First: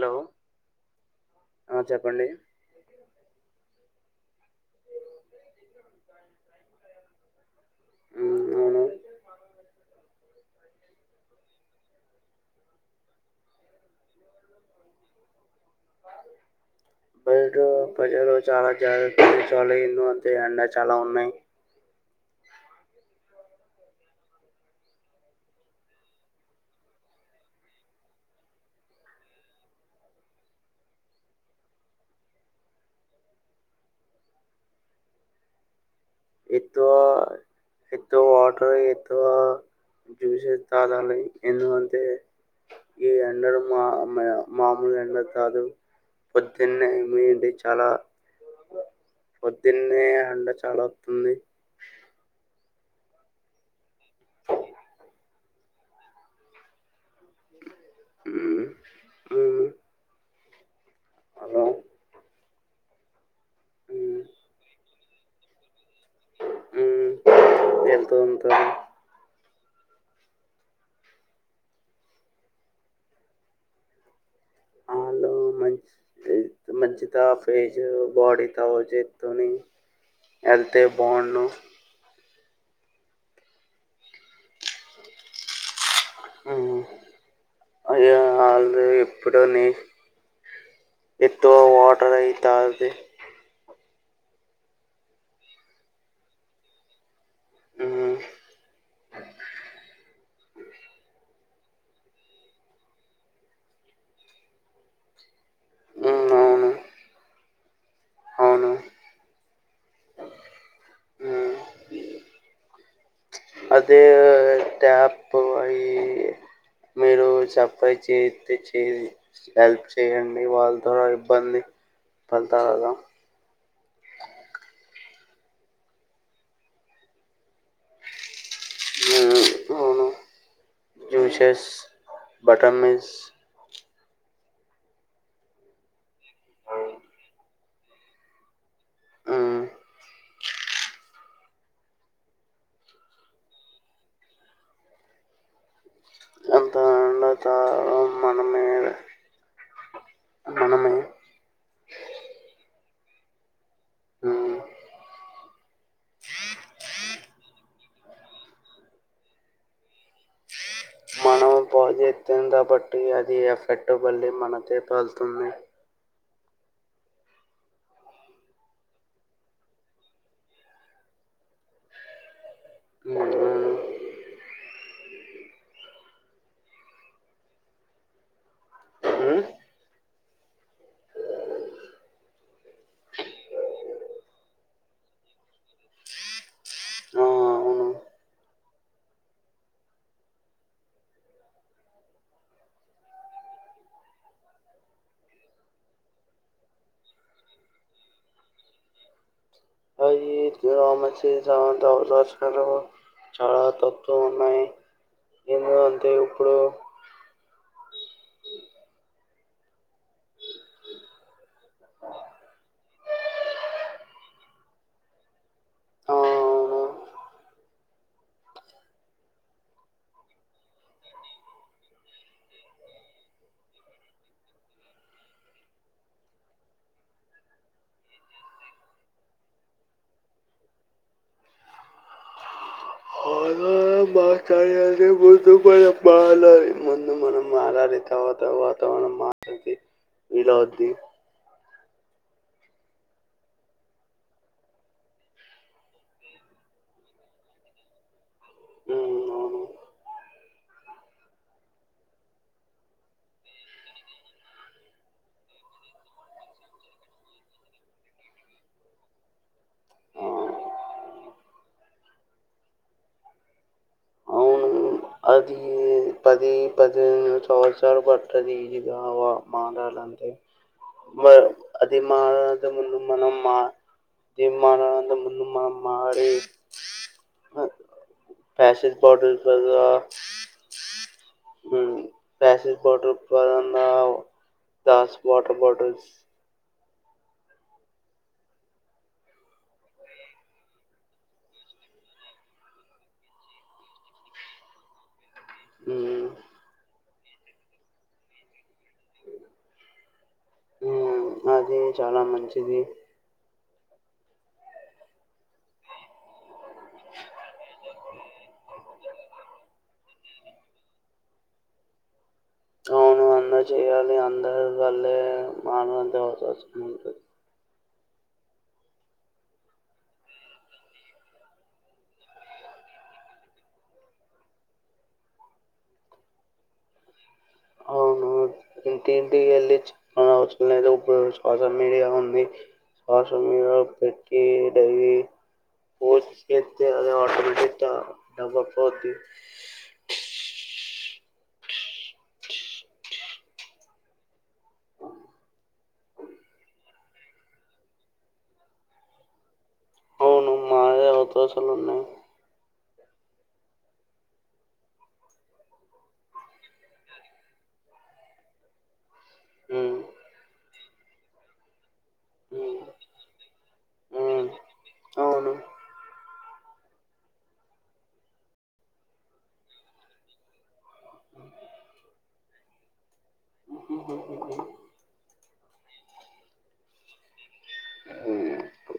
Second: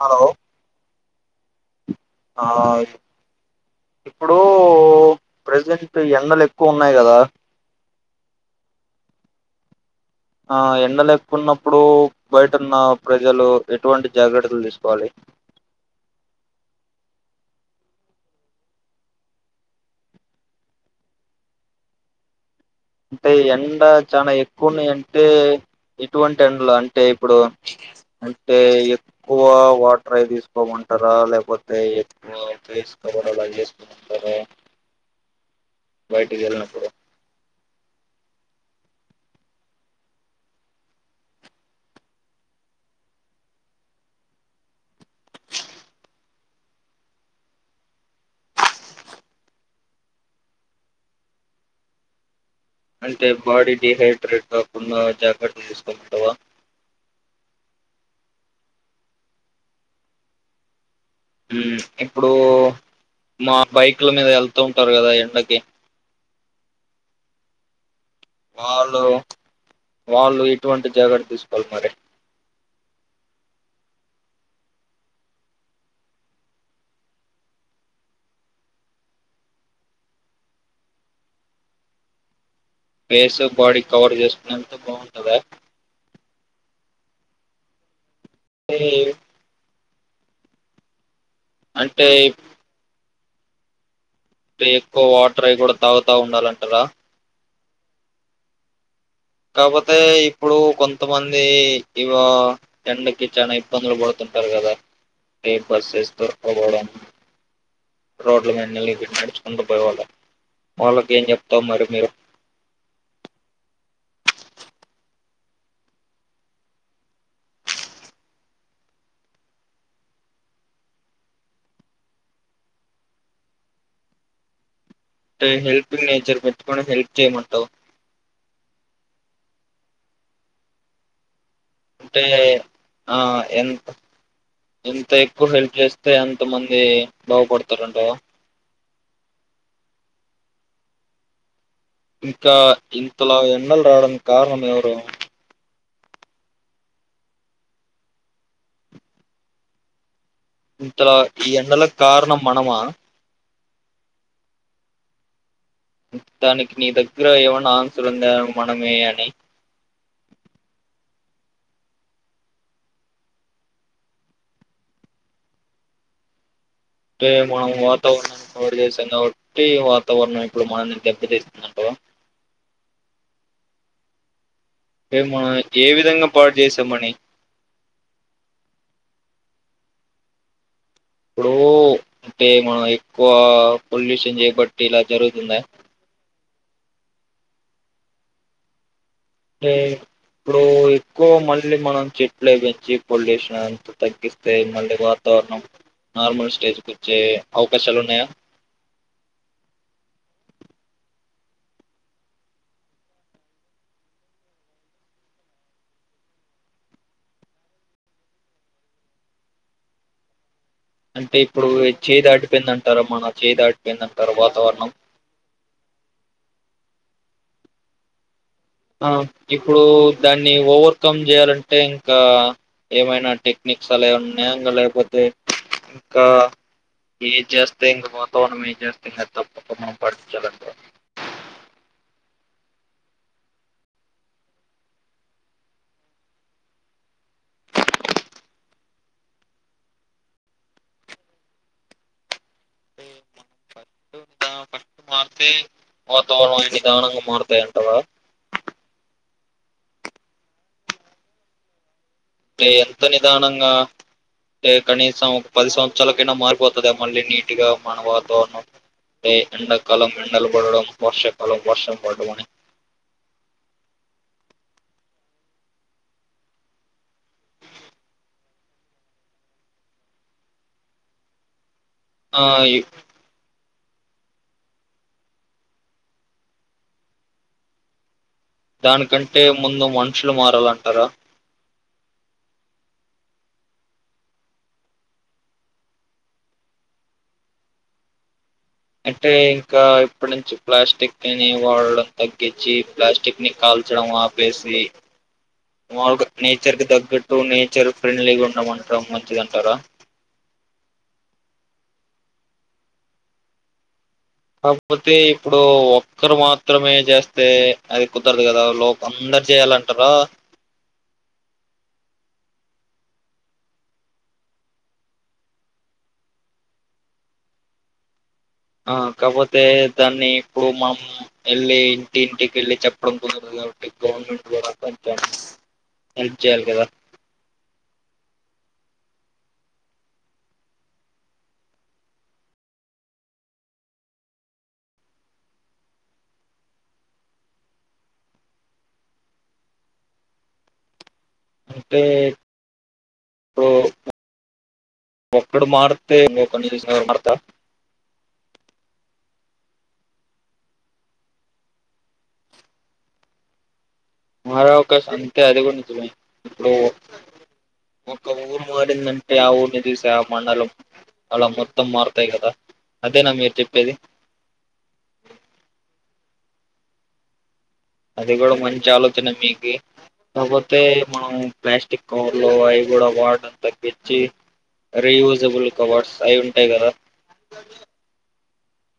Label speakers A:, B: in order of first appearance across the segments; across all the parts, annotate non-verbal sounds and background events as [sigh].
A: Hello
B: ఆ చెప్పండి
A: hi ఇప్పుడు ప్రజెంట్ ఎండలు ఎక్కువ ఉన్నాయి కదా
B: హ్మ్ అవును
A: ఆ ఎండలు ఎక్కున్నప్పుడు బయటున్న ప్రజలు ఎటువంటి జాగ్రత్తలు తీసుకోవాలి
B: [unintelligible] ప్రజలు చాలా జాగ్రత్తలు తీసుకోవాలి. ఎందుకంటే ఎండా చాలా ఉన్నాయి
A: అంటే ఎండ చాలా ఎక్కువన్నాయి అంటే ఎటువంటి ఎండలు అంటే ఇప్పుడు అంటే ఎక్కువ వాటర్ అవి తీసుకోమంటారా లేకపోతే ఎక్కువ ఫేస్ కవర్ అలా చేసుకోమంటారా బయటికి వెళ్ళినప్పుడు
B: ఎక్కువా ఎక్కువ వాటర్ ఎక్కువ జ్యూసెస్ తాగాలి ఎందుకంటే ఈ ఎండలు బాగా ఉన్నాయి మా నువ్ ఎండ కాదు పొద్దున్నే ఏమిడి చాలా పొద్దున్నే అంట చాలా వస్తుంది
A: అంటే బాడీ డిహైడ్రేట్ కాకుండా జాగ్రత్త తీసుకోమంటావా
B: మ్మ్ మ్మ్
A: మ్మ్ ఇప్పుడు మా బైక్ల
B: హ్మ్
A: మీద వెళ్తూ ఉంటారు కదా ఎండకి
B: మ్మ్ ఎల్
A: వాళ్ళు వాళ్ళు ఇటువంటి జాగ్రత్తలు తీసుకోవాలి మరి
B: వాళ్ళు మంచి మంచి కాఫేజ్ బాడీతో చేత్తోని వెళ్తే బాగుండు
A: ఫేసు, బాడీ కవర్ చేస్ హెల్త్ బాగుంటదా
B: అ వాళ్ళు
A: ఏ-
B: ఎప్పుడని ఎక్కువ
A: అంటే
B: వాటర్ అనేది తాగితే
A: ే ఎక్కువ వాటర్ అవి కూడా తాగుతా ఉండాలంటారా
B: మ్మ్
A: కాకపోతే ఇప్పుడు కొంతమంది ఇవా ఎండకి చాలా ఇబ్బందులు పడుతుంటారు కదా బస్సెస్
B: ఉమ్, అవును
A: దొరకపోవడం రోడ్ల
B: అవును
A: నడుచుకుంటూ పోయే వాళ్ళి వాళ్ళకి ఏం
B: ఉమ్.
A: చెప్తావు మరి మీరు
B: అదే ట్యాప్ అవి మీరు సఫై చేతే చే హెల్ప్ చేయండి వాళ్ళ ద్వార ఇబ్బంది పడతారు కదా
A: హెల్పింగ్ నేచర్ పెట్టుకొని హెల్ప్ చేయమంటావు
B: నను అవును జ్యూసెస్
A: [unintelligible] ఆ
B: బటర్
A: ఆ
B: మిల్స్
A: ఏమి ఎంత ఎక్కువ హెల్ప్ చేస్తే అంత మంది బాగుపడతారంట కదా ఇంకా ఇంతలో ఎండలు రాడానికి కారణం ఎవరు
B: దానికి కారణం మనమేలే
A: ఇంతలా ఈ ఎండలకు కారణం మనమా
B: ఉమ్,
A: దానికి నీ దగ్గర ఏమైన్నా ఆన్సర్ ఉందా మనమే అని
B: చెస్తంది కాబట్టి అది ఎఫెక్ట్ బళ్లి మనకే వస్తుంది
A: అంటే మనం వాతావరణాన్ని వదిలేశాం కాబట్టి వాతావరణం ఇప్పుడు మనల్ని దెబ్బ తీస్తుందంటావా
B: మూడు [unintelligible]
A: రే మనమే ఏ విధంగా పాడు చేసామని ఇప్పుడు అంటే మనం ఎక్కువ పొల్యూషన్ చేయబట్టి ఇలా జరుగుతుందా
B: అవును
A: అంటే ఇప్పుడు ఎక్కువ మళ్ళీ మనం చెట్లు పెంచి పొల్యూషన్ అంతా తగ్గిస్తే మళ్ళీ వాతావరణం నార్మల్ స్టేజ్ కు వచ్చే అవకాశాలు ఉన్నాయా
B: [unintelligible] చాలా తక్కువ ఉన్నాయి ఎందుకంటే ఇప్పుడు
A: అంటే ఇప్పుడు చే దాటిపోయిందంటారా మన చేదాటిపోయిందంటార వాతావరణం
B: ఆ, అవును
A: ఆ ఇప్పుడు దాన్ని ఓవర్కమ్ చేయాలంటే ఇంకా ఏమైనా టెక్నిక్స్ అలా ఉన్నాంకా లేకపోతే ఇంకా ఏ చేస్తే ఇంకా వాతావరణం ఏం చేస్తే ఇంకా తప్పకుడాం పాటించాలంటే
B: [unintelligible] [unintelligible] [unintelligible] [unintelligible] [unintelligible] మా మందు మనం మలారి తవాత వాతావరణం మా వలాది
A: అే మనా పస్ మారితే వాతావరణం నిదానంగా మారుతాయంటవా
B: ఉం అవును
A: అ ఎంత నిదానంగాంట కనీసం ఒక పది సంవత్సరాలకైనా మారిపోతుంది మళ్ళీ నీట్గా మన వాతావరణంంట ఎండాకాలం ఎండలు పడడం వర్షాకాలం వర్షం పడడం అని
B: అవును అది పది పది సంవత్సలు పట్ట తీజగా మారాల మ అది
A: ఆ
B: మారది
A: ఇ
B: ముందు మనం మా దమాలనంద ముందు మా మాడ
A: దానికంటే ముందు మనుషులు మారాలంటారా
B: ప్యాసిస్ బోటల్పద [unintelligible] దస్ వాటర్ బాటిల్స్
A: అంటే ఇంకా ఇప్పటి నుంచి ప్లాస్టిక్ ని వాడడం తగ్గించి ప్లాస్టిక్ ని కాల్చడం ఆపేసి మాల్
B: ఉమ్,
A: గ నేచర్ కి తగట్టు టూ నేచర్ ఫ్రెండ్లీగా ఉండమంటాం మంచిదంటారా
B: ఉం అది చాలా మంచిది
A: కాకపోతే ఇప్పుడు ఒక్కర్ మా మాత్రమే చేస్తే అది కుదరదు కదా లోప అందరు చేయాలంటారా
B: అవును అందరు చెయాలి అందరు వల్లే మానంత అవకాశం ఉంటుంది
A: ఆ కాపోతే దాన్ని ఇప్పుడు మం వెళ్ళి ఇంటింటికి వెళ్ళి చెప్పడం కుదదు కాబట్టి గవర్నమెంట్ దార కొంచెం హెల్ప్ చేయాలి కదా
B: అవును ఇంటింటికి వెళ్ళి చెప్ప అవసరం లేడు సోషల్ మీడియా ఉంది సోషల్ మీడియా పెట్టి పోస్ట్ అదిట అ
A: అంటే ఇప్పుడు ఒక్కడు మారితే ను కన్ని చస మడతా
B: అవును మాదే అవకాశాలు ఉన్నాయి
A: మారే అవకాశం అంతే అది కూడా నిజమే ఇప్పుడు ఒక ఊరు మారిందంటే అంటే ఆ ఊరిని
B: ఉమ్,
A: చూసే ఆ మండలం అలా మొత్తం మారుతాయి కదా
B: ఉమ్,
A: అదేనా మీరు చెప్పేది
B: ఉమ్, అవును
A: అది గోడా మంచి ఆలోచన మీకి కాపో అతే మనం ప్లాస్టిక్ కవర్లు అవి కూడా వాడ తగ్గిచ్చి రీయూస్ విజబుల్ కవడ్స్ అయి ఉంటాయి కదా
B: ఉమ్,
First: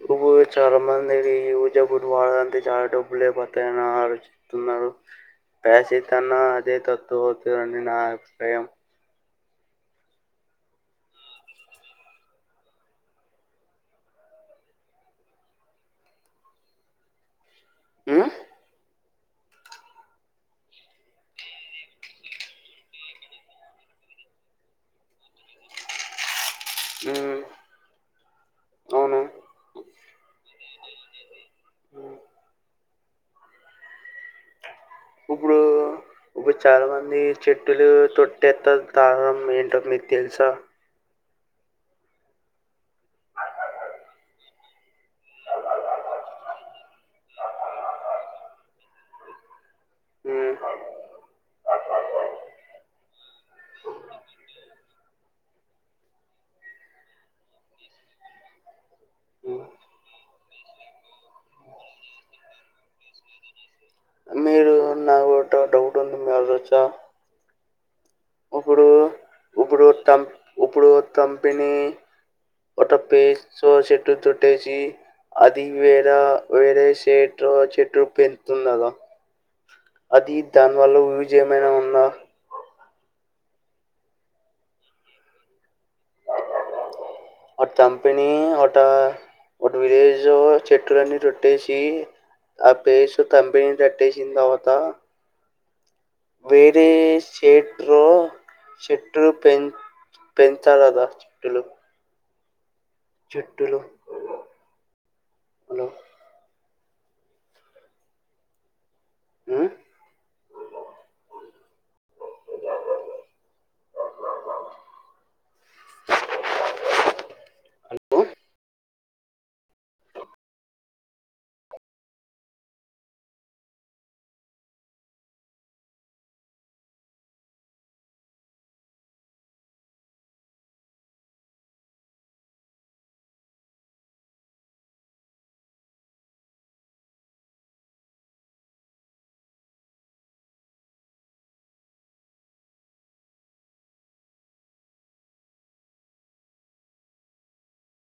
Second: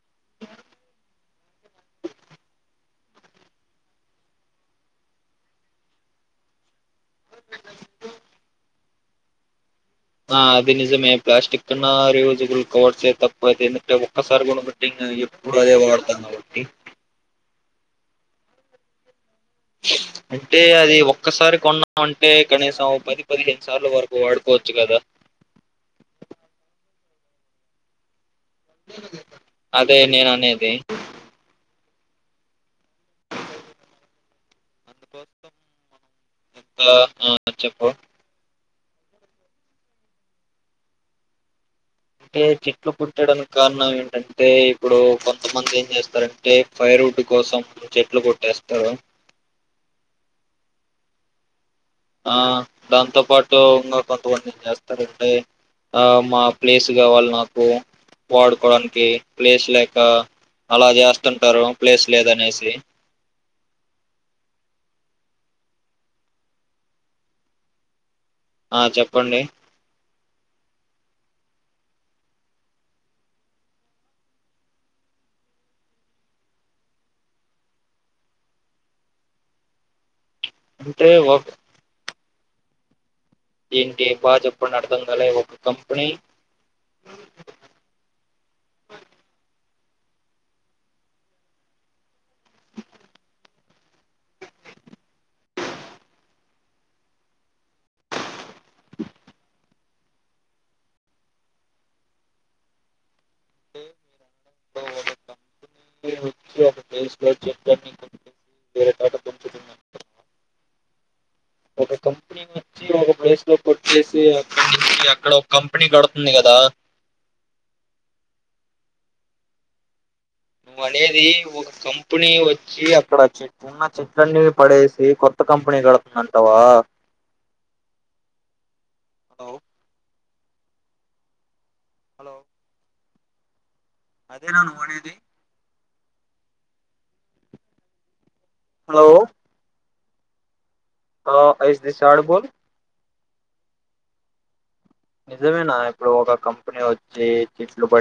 B: ఇప్పుడు చాలా మంది ఈ ఊజ గుడి వాడంటే చాలా డబ్బులుపోతాయని ఆ చెప్తున్నారు పేస తన్నా అదే తత్తువ అవుతుందని నా అభిప్రాయం
A: ఆ అది నిజమే ప్లాస్టిక్న్న రియూజబుల్ కవర్ చే తప్ప అది ఒక్కసారి గుణ పెట్టి ఎప్పుడు అదే వాడతాం కాబట్టి
B: ఉమ్
A: అంటే అది ఒక్కసారి కొన్నామంటే గణసం పది పదిహేను సార్లు వరకు వాడుకోవచ్చు కదా
B: ఉం
A: అదే నేను అనేది అందుకోసం మనం
B: ఇపు చాలా మంది చెట్టులు తొట్టెత్త కాఅరం ఏంటో మీకు తెలుసా
A: అంటే చెట్లు కొట్టడానికి కారణం ఏంటంటే ఇప్పుడు కొంతమంది ఏం చేస్తారంటే ఫైర్వుడ్ కోసం చెట్లు కొట్టేస్తారు
B: మ్మ్.
A: ఆ దాంతో పాటు ఇంగా కొంతమంది ఏం చేస్తారంటే ఆ మా ప్లేస్ కావాలి నాకు వాడుకోవడానికి ప్లేస్ లేక అలా చేస్తుంటారు ప్లేస్ లేదనేసి
B: మీరు నాకు ఒక డౌట్ ఉంది మీరు అడగచ్చా
A: ఆ
B: ఇప్పుడు
A: చెప్పండి
B: ఇప్పుడు తం ఇప్పుడు తంపిని ఒత పేస్ చెట్టు తుట్టేసి అది వేరే వేరే షేట్ చెట్టు పెంచతున్నదా అది దాని వల్ల
A: అంటే
B: వివిజ
A: ఒక
B: ఏమైనా ఉన్నా
A: ఏంటి బాగా చెప్పండి అడతం కల
B: ఒక కంపిని ఆట ఒక విలేజ్ చెట్టులన్నీ కోట్టేసి ఆ ప్లేస్ కంపిని కట్టేసిన తర్వాత వేరే స్టేటరు చెట్టు పెం పెంచాల కదా చేట్టులు
A: [unintelligible]
B: హలో
A: వెస్ట్ గా చెట్లని కొట్టేసి వేరే కాడ త ఒక కంపెనీ వచ్చి ఒక ప్లేస్ లో కొచ్చేసి అక్కడి నుంచి అక్కడ ఒక కంపెనీ కడుతుంది కదా నువ్వ అనేది ఒక కంపెనీ వచ్చి అక్కడ చె ఉన్న చెట్లన్నీ పడేసి కొత్త కంపెనీ కడుతుందాటావా హలో హలో అదే నా నువ్వు అనేది హలో స్ దిస్ శాడు బోల్ నిజమేనా ఇప్పుడు ఒక కంపెనీ వచ్చి చెట్లు పడి